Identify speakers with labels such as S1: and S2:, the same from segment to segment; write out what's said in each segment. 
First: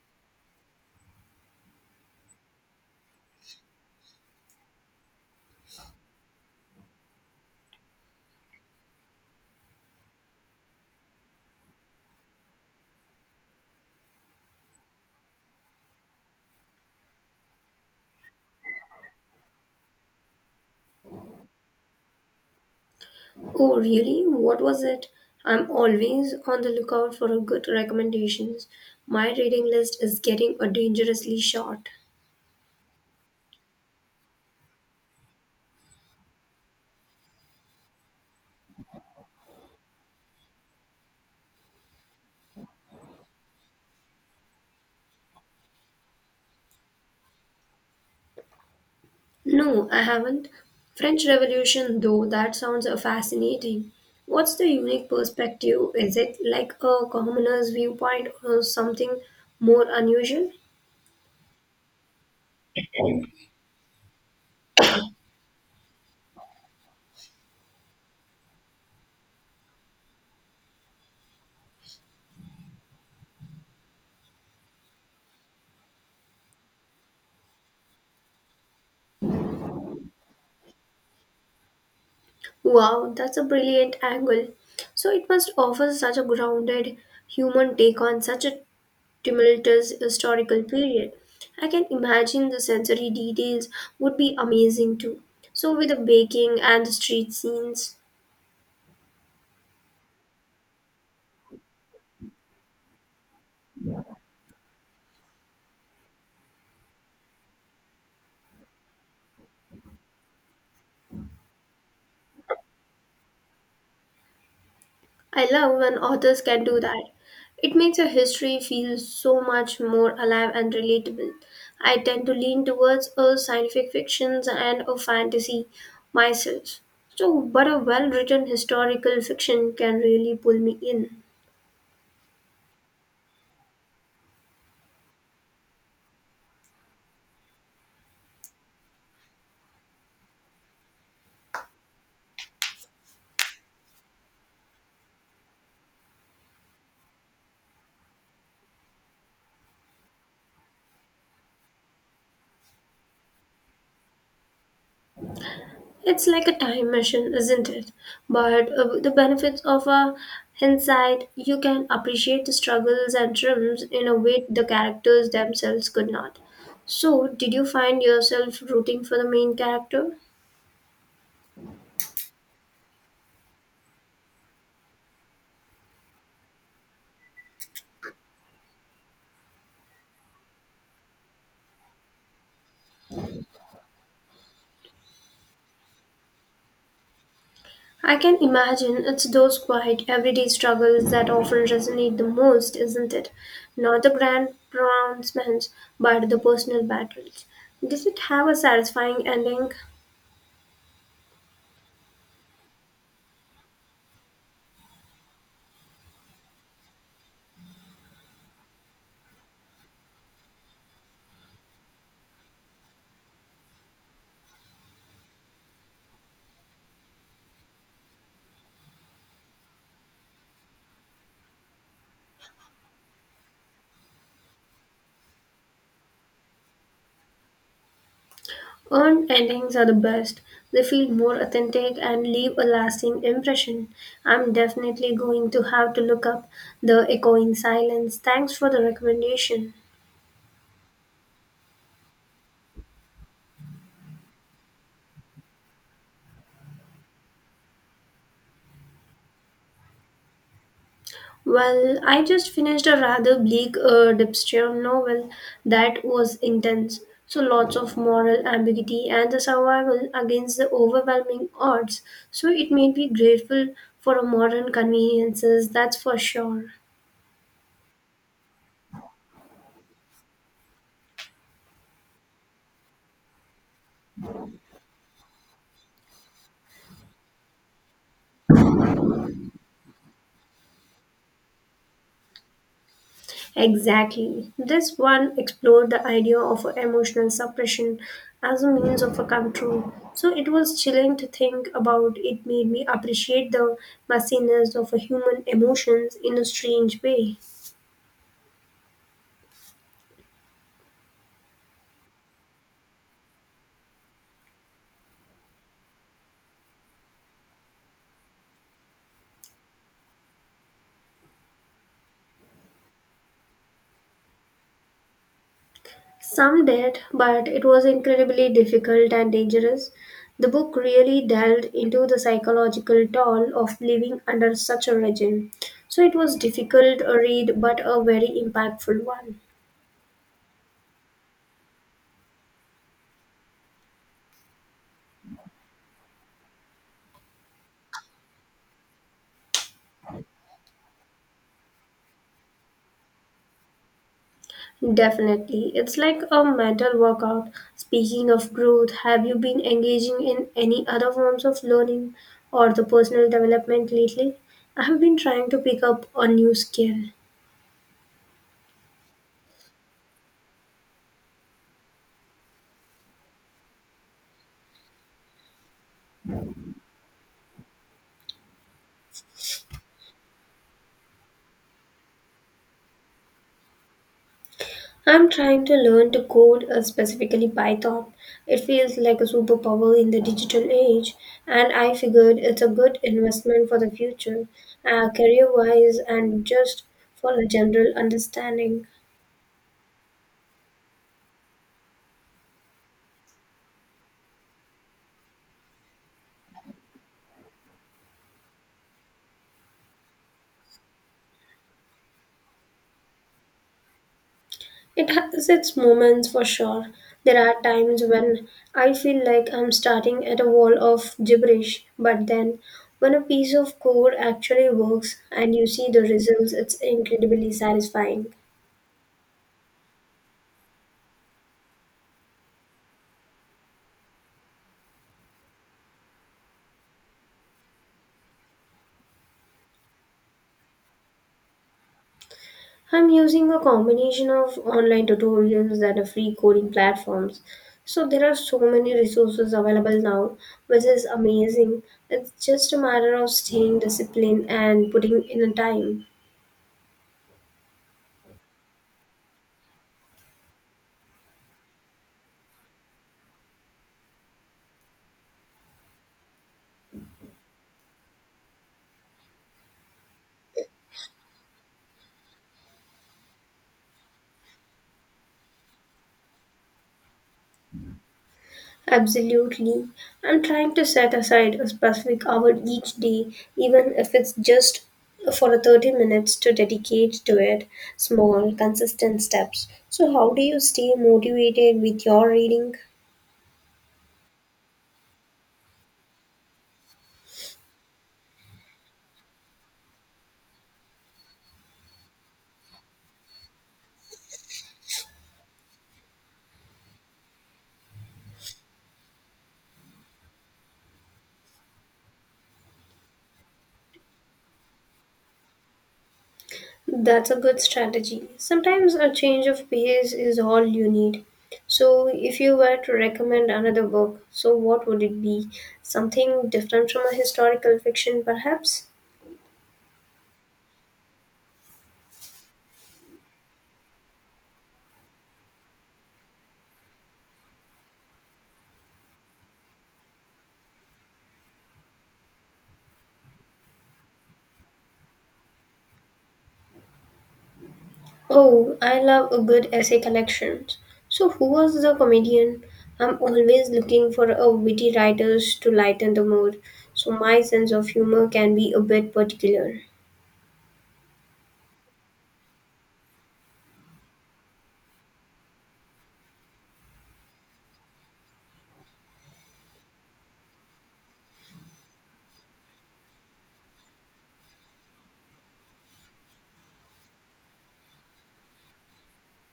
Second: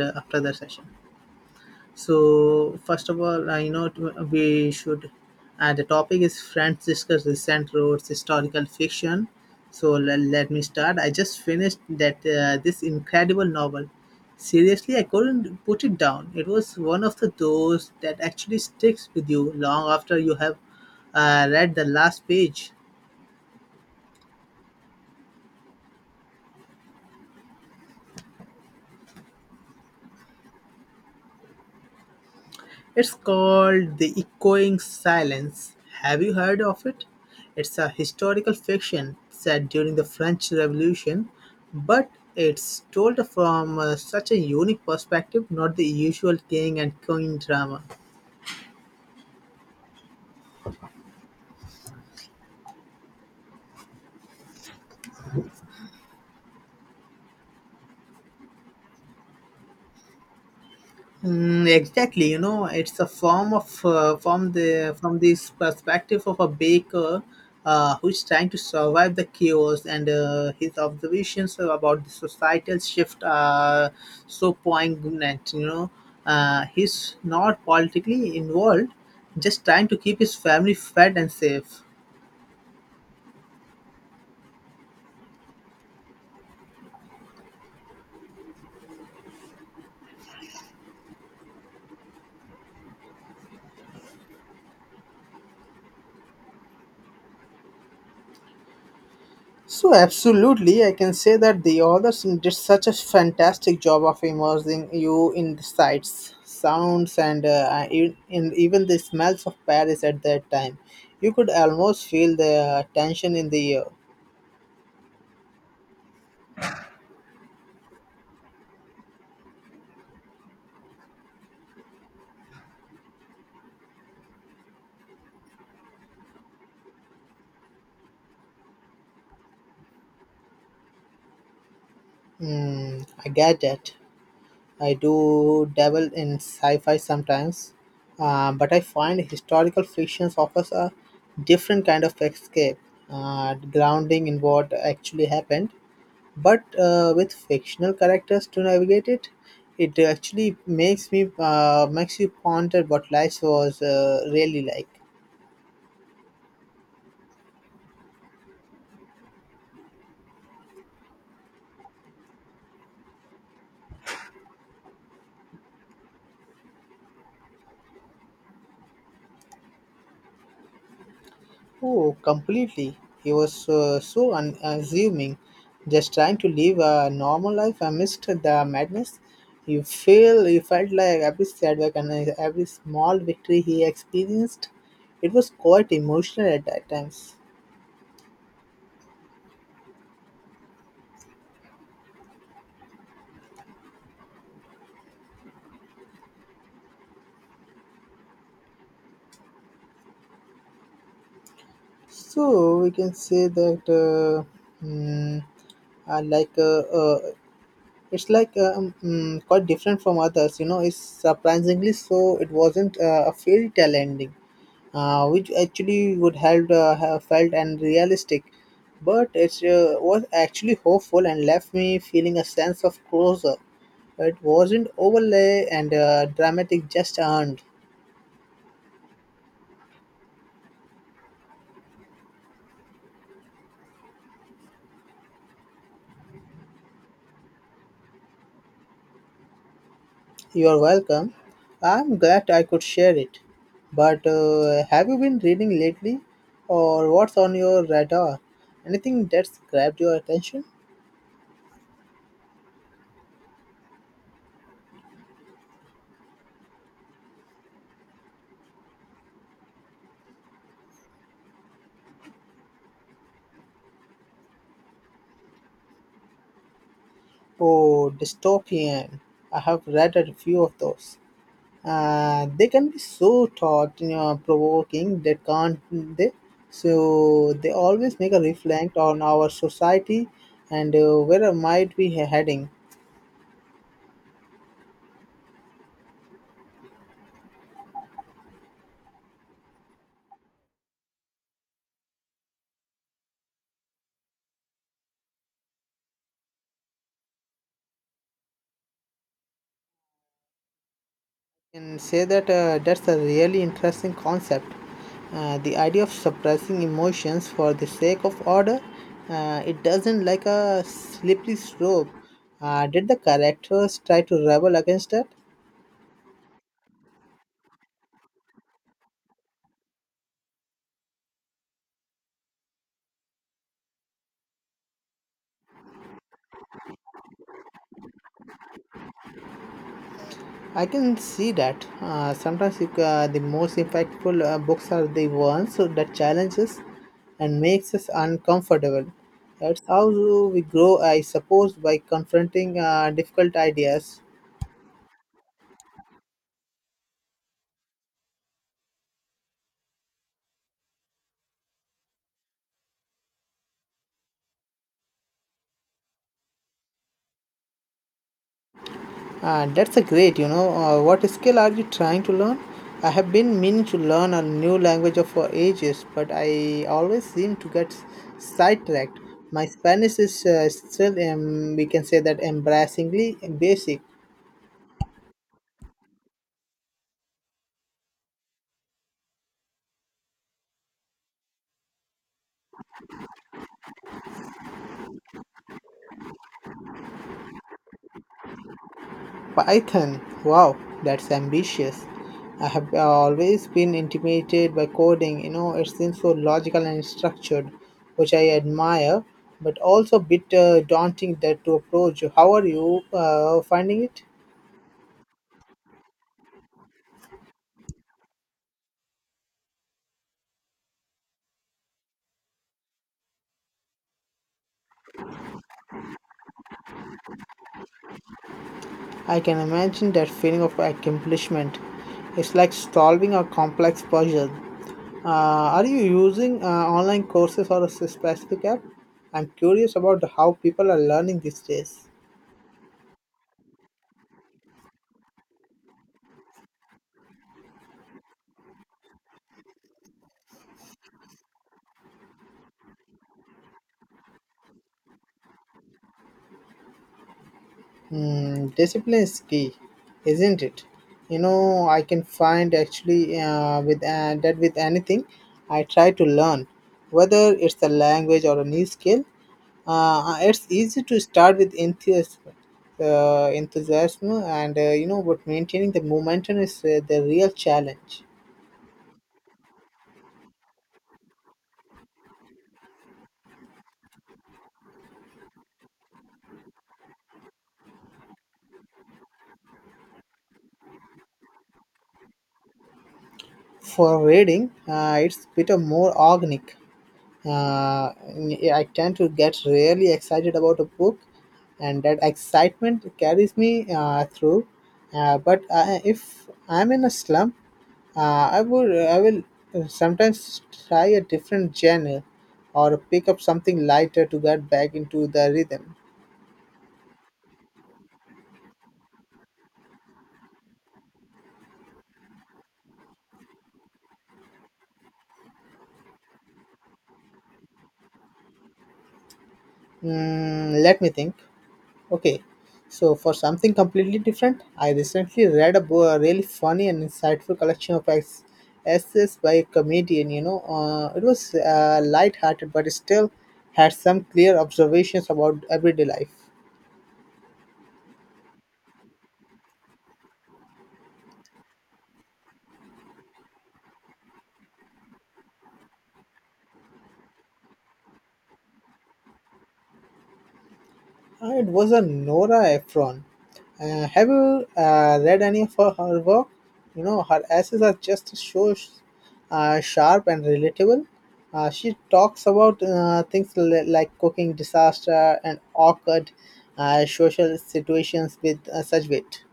S1: After the session. So first of all, I know we should. The topic is friends discuss recent roads historical fiction. So let me start. I just finished that this incredible novel. Seriously, I couldn't put it down. It was one of the those that actually sticks with you long after you have read the last page.
S2: Oh, really? What was it? I'm always on the lookout for a good recommendations. My reading list is getting a dangerously short.
S1: It's called The Echoing Silence. Have you heard of it? It's a historical fiction set during the French Revolution, but it's told from such a unique perspective, not the usual king and queen drama.
S2: No, I haven't. French Revolution though, that sounds fascinating. What's the unique perspective? Is it like a commoner's viewpoint or something more unusual?
S1: Mm, exactly, it's a form of from this perspective of a baker, who's trying to survive the chaos, and his observations about the societal shift are so poignant. He's not politically involved, just trying to keep his family fed and safe.
S2: Wow, that's a brilliant angle. So it must offer such a grounded human take on such a tumultuous historical period. I can imagine the sensory details would be amazing too. So, with the baking and the street scenes,
S1: So absolutely, I can say that the authors did such a fantastic job of immersing you in the sights, sounds, and in even the smells of Paris at that time. You could almost feel the tension in the air.
S2: I love when authors can do that. It makes a history feel so much more alive and relatable. I tend to lean towards a scientific fictions and a fantasy myself. So, but a well written historical fiction can really pull me in.
S1: Mm, I get that. I do dabble in sci-fi sometimes, but I find historical fiction offers a different kind of escape, grounding in what actually happened but with fictional characters to navigate it. It actually makes you ponder what life was really like.
S2: It's like a time machine, isn't it? But the benefits of a hindsight, you can appreciate the struggles and triumphs in a way the characters themselves could not. So, did you find yourself rooting for the main character?
S1: Oh, completely. He was so unassuming, just trying to live a normal life. I missed the madness. You felt like every setback and every small victory he experienced. It was quite emotional at that times.
S2: I can imagine it's those quiet, everyday struggles that often resonate the most, isn't it? Not the grand pronouncements, but the personal battles. Did it have a satisfying ending?
S1: So we can say that mm, like it's like mm, quite different from others. You know, it's surprisingly so. It wasn't a fairy tale ending, which actually would help have felt and realistic, but it was actually hopeful and left me feeling a sense of closure. It wasn't overlay and dramatic, just earned.
S2: Earned endings are the best. They feel more authentic and leave a lasting impression. I'm definitely going to have to look up The Echoing Silence. Thanks for the recommendation.
S1: You're welcome. I'm glad I could share it. But have you been reading lately? Or what's on your radar? Anything that's grabbed your attention?
S2: Well, I just finished a rather bleak dystopian novel that was intense. So lots of moral ambiguity and the survival against the overwhelming odds. So it made me grateful for modern conveniences, that's for sure.
S1: Oh, dystopian. I have read a few of those. They can be so thought provoking. That can't they so they always make a reflect on our society and where might we heading.
S2: Exactly. This one explored the idea of emotional suppression as a means of a control. So it was chilling to think about. It made me appreciate the messiness of a human emotions in a strange way.
S1: Can say that that's a really interesting concept. The idea of suppressing emotions for the sake of order, it doesn't like a slippery slope. Did the characters try to rebel against that?
S2: Some did, but it was incredibly difficult and dangerous. The book really delved into the psychological toll of living under such a regime. So it was difficult a read but a very impactful one.
S1: I can see that. Sometimes the most impactful books are the ones that challenges and makes us uncomfortable. That's how we grow, I suppose, by confronting difficult ideas.
S2: Definitely. It's like a mental workout. Speaking of growth, have you been engaging in any other forms of learning or the personal development lately? I have been trying to pick up a new skill.
S1: That's a great, you know. What skill are you trying to learn? I have been meaning to learn a new language for ages, but I always seem to get sidetracked. My Spanish is still, we can say that, embarrassingly basic.
S2: I'm trying to learn to code, specifically Python. It feels like a superpower in the digital age, and I figured it's a good investment for the future, career wise, and just for a general understanding.
S1: Python, wow, that's ambitious. I have always been intimidated by coding. You know, it seems so logical and structured, which I admire, but also a bit daunting that to approach. How are you finding it?
S2: It has its moments for sure. There are times when I feel like I'm starting at a wall of gibberish, but then when a piece of code actually works and you see the results, it's incredibly satisfying.
S1: I can imagine that feeling of accomplishment. It's like solving a complex puzzle. Are you using online courses or a specific app? I'm curious about how people are learning these days.
S2: I'm using a combination of online tutorials and a free coding platforms. So there are so many resources available now, which is amazing. It's just a matter of staying disciplined and putting in a time.
S1: Mm, discipline is key, isn't it? You know, I can find actually with that with anything I try to learn, whether it's a language or a new skill. It's easy to start with enthusiasm, and but maintaining the momentum is the real challenge.
S2: Absolutely. I'm trying to set aside a specific hour each day, even if it's just for a 30 minutes to dedicate to it, small, consistent steps. So, how do you stay motivated with your reading?
S1: For reading, it's bit of more organic. uh, yeah, I tend to get really excited about a book, and that excitement carries me through. But if I'm in a slump, I will sometimes try a different genre or pick up something lighter to get back into the rhythm.
S2: That's a good strategy. Sometimes a change of pace is all you need. So, if you were to recommend another book, so what would it be? Something different from a historical fiction, perhaps?
S1: Mm, let me think. Okay, so for something completely different, I recently read a really funny and insightful collection of essays by a comedian. It was light-hearted, but it still had some clear observations about everyday life.
S2: Oh, I love a good essay collection. So, who was the comedian? I'm always looking for a witty writers to lighten the mood, so my sense of humor can be a bit particular.
S1: It was a Nora Ephron. Have you read any of her work? You know, her essays are just so sharp and relatable. She talks about things like cooking disaster and awkward social situations with such wit.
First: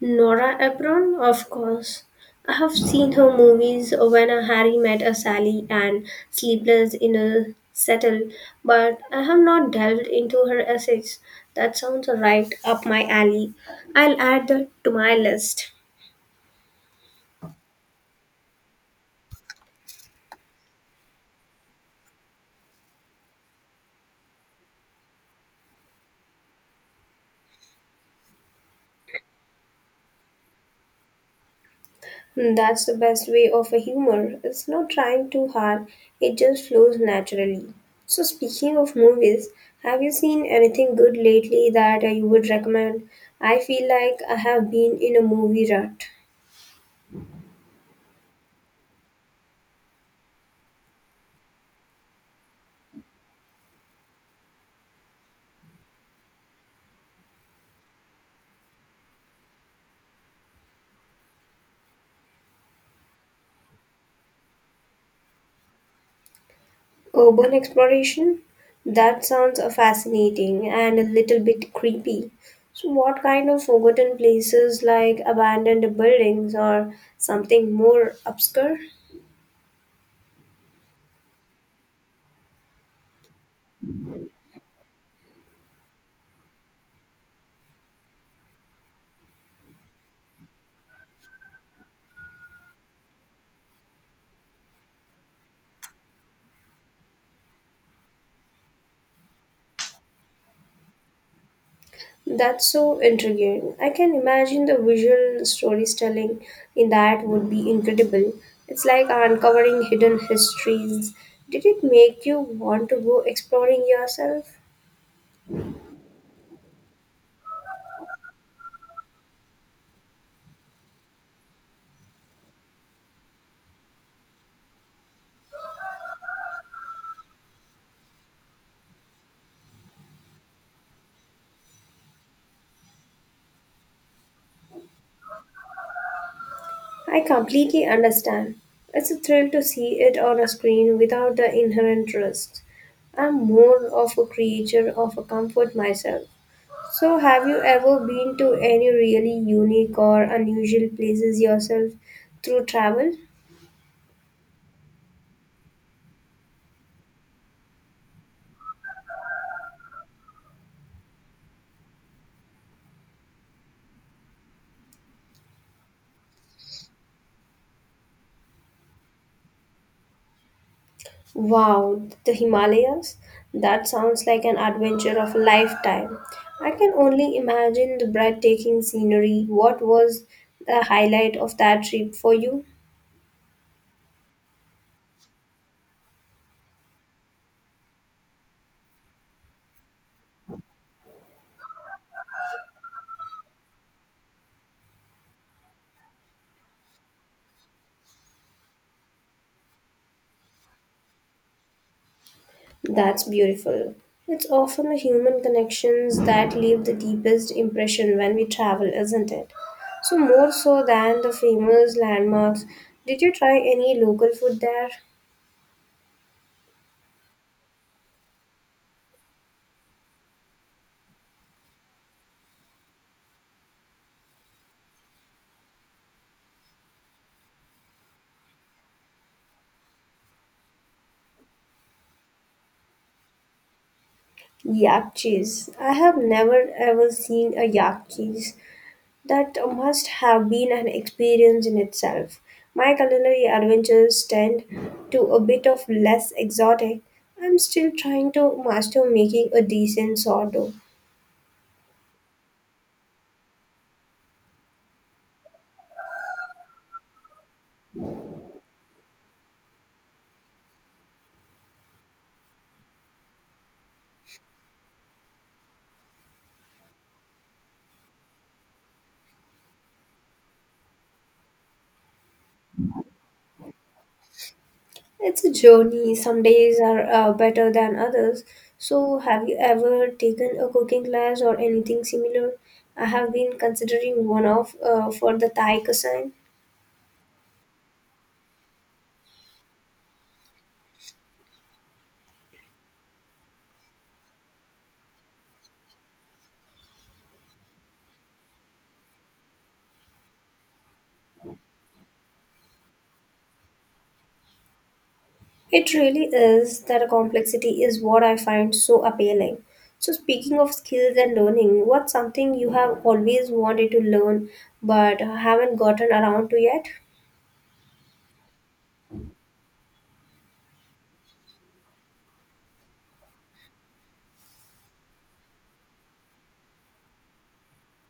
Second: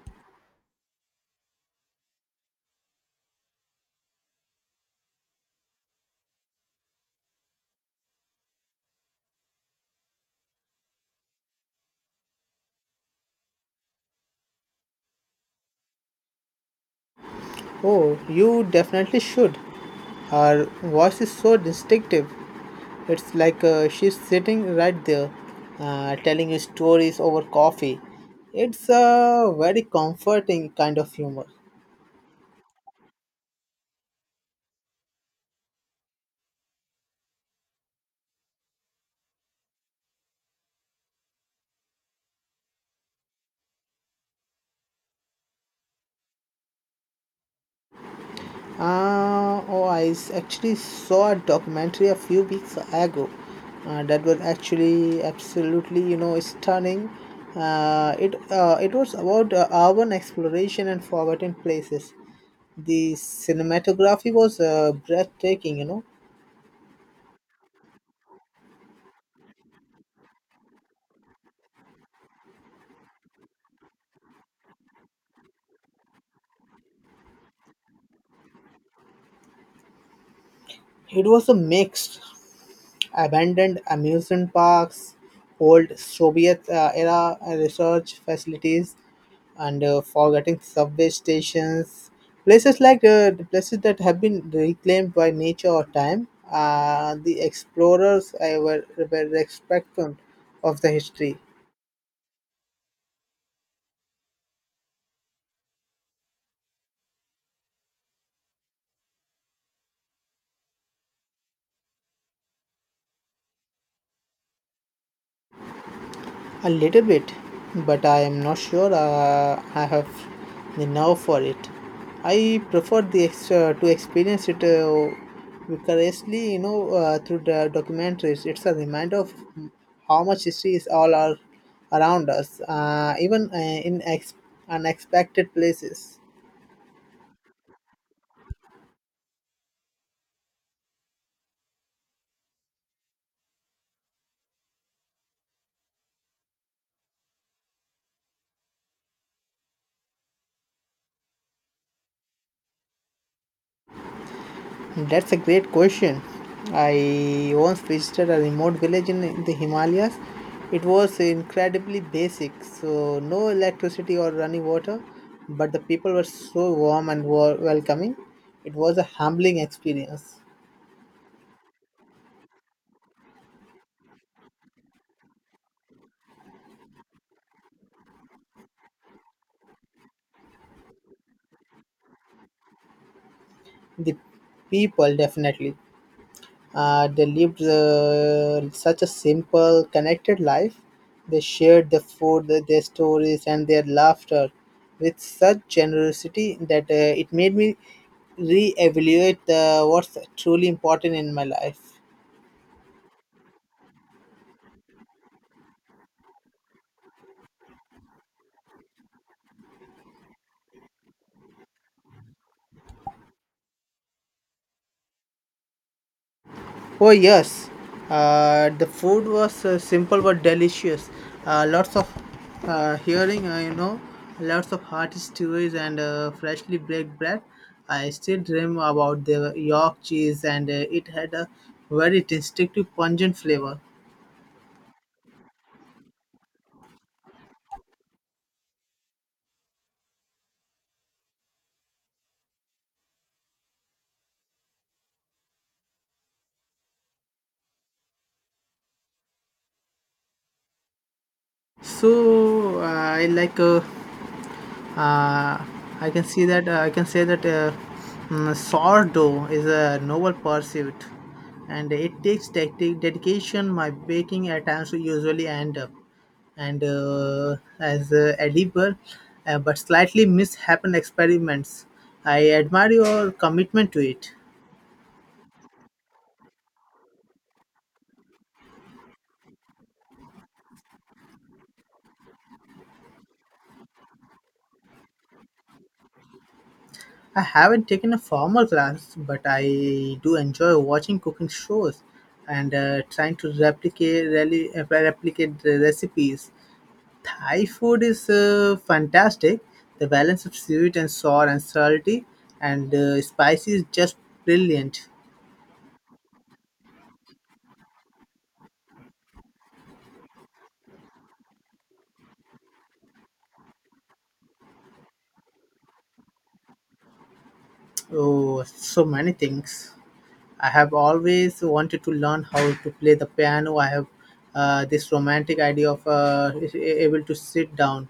S2: Nora Ephron, of course. I have seen her movies When a Harry Met a Sally and Sleepless in a Settle, but I have not delved into her essays. That sounds right up my alley. I'll add that to my list.
S1: Oh, you definitely should. Her voice is so distinctive. It's like she's sitting right there, telling you stories over coffee. It's a very comforting kind of humor.
S2: Hmm, that's the best way of a humor. It's not trying too hard, it just flows naturally. So, speaking of movies, have you seen anything good lately that you would recommend? I feel like I have been in a movie rut.
S1: Oh, actually saw a documentary a few weeks ago that was actually absolutely, you know, stunning. It it was about urban exploration and forgotten places. The cinematography was breathtaking. You know,
S2: Urban exploration? That sounds fascinating and a little bit creepy. So, what kind of forgotten places like abandoned buildings or something more obscure?
S1: it was a mix. Abandoned amusement parks, old Soviet era research facilities, and forgotten subway stations. Places like the places that have been reclaimed by nature or time. The explorers were the spectrum of the history.
S2: That's so intriguing. I can imagine the visual storytelling in that would be incredible. It's like uncovering hidden histories. Did it make you want to go exploring yourself?
S1: A little bit, but I am not sure I have the nerve for it. I prefer to experience it vicariously, you know, through the documentaries. It's a reminder of how much history is around us, even in unexpected places.
S2: I completely understand. It's a thrill to see it on a screen without the inherent risk. I'm more of a creature of a comfort myself. So, have you ever been to any really unique or unusual places yourself through travel?
S1: That's a great question. I once visited a remote village in the Himalayas. It was incredibly basic, so no electricity or running water, but the people were so warm and welcoming. It was a humbling experience.
S2: Wow, the Himalayas? That sounds like an adventure of a lifetime. I can only imagine the breathtaking scenery. What was the highlight of that trip for you?
S1: The people, definitely. They lived such a simple, connected life. They shared the food, their stories, and their laughter with such generosity that it made me re-evaluate the, what's truly important in my life.
S2: That's beautiful. It's often the human connections that leave the deepest impression when we travel, isn't it? So, more so than the famous landmarks, did you try any local food there?
S1: Oh yes, the food was simple but delicious. Lots of hearing, you know, lots of hearty stews and freshly baked bread. I still dream about the York cheese, and it had a very distinctive pungent flavor.
S2: Yak cheese. I have never ever seen a yak cheese. That must have been an experience in itself. My culinary adventures tend to a bit of less exotic. I'm still trying to master making a decent sourdough.
S1: So I like uh, I can see that I can say that mm, Sourdough is a noble pursuit, and it takes tactic dedication. My baking attempts usually end up and as edible, but slightly mishappen experiments. I admire your commitment to it.
S2: It's a journey. Some days are better than others. So, have you ever taken a cooking class or anything similar? I have been considering one of for the Thai cuisine.
S1: I haven't taken a formal class, but I do enjoy watching cooking shows and trying to replicate replicate the recipes. Thai food is fantastic. The balance of sweet and sour and salty and spicy is just brilliant.
S2: It really is that complexity is what I find so appealing. So, speaking of skills and learning, what's something you have always wanted to learn but haven't gotten around to yet?
S1: Oh, so many things. I have always wanted to learn how to play the piano. I have this romantic idea of able to sit down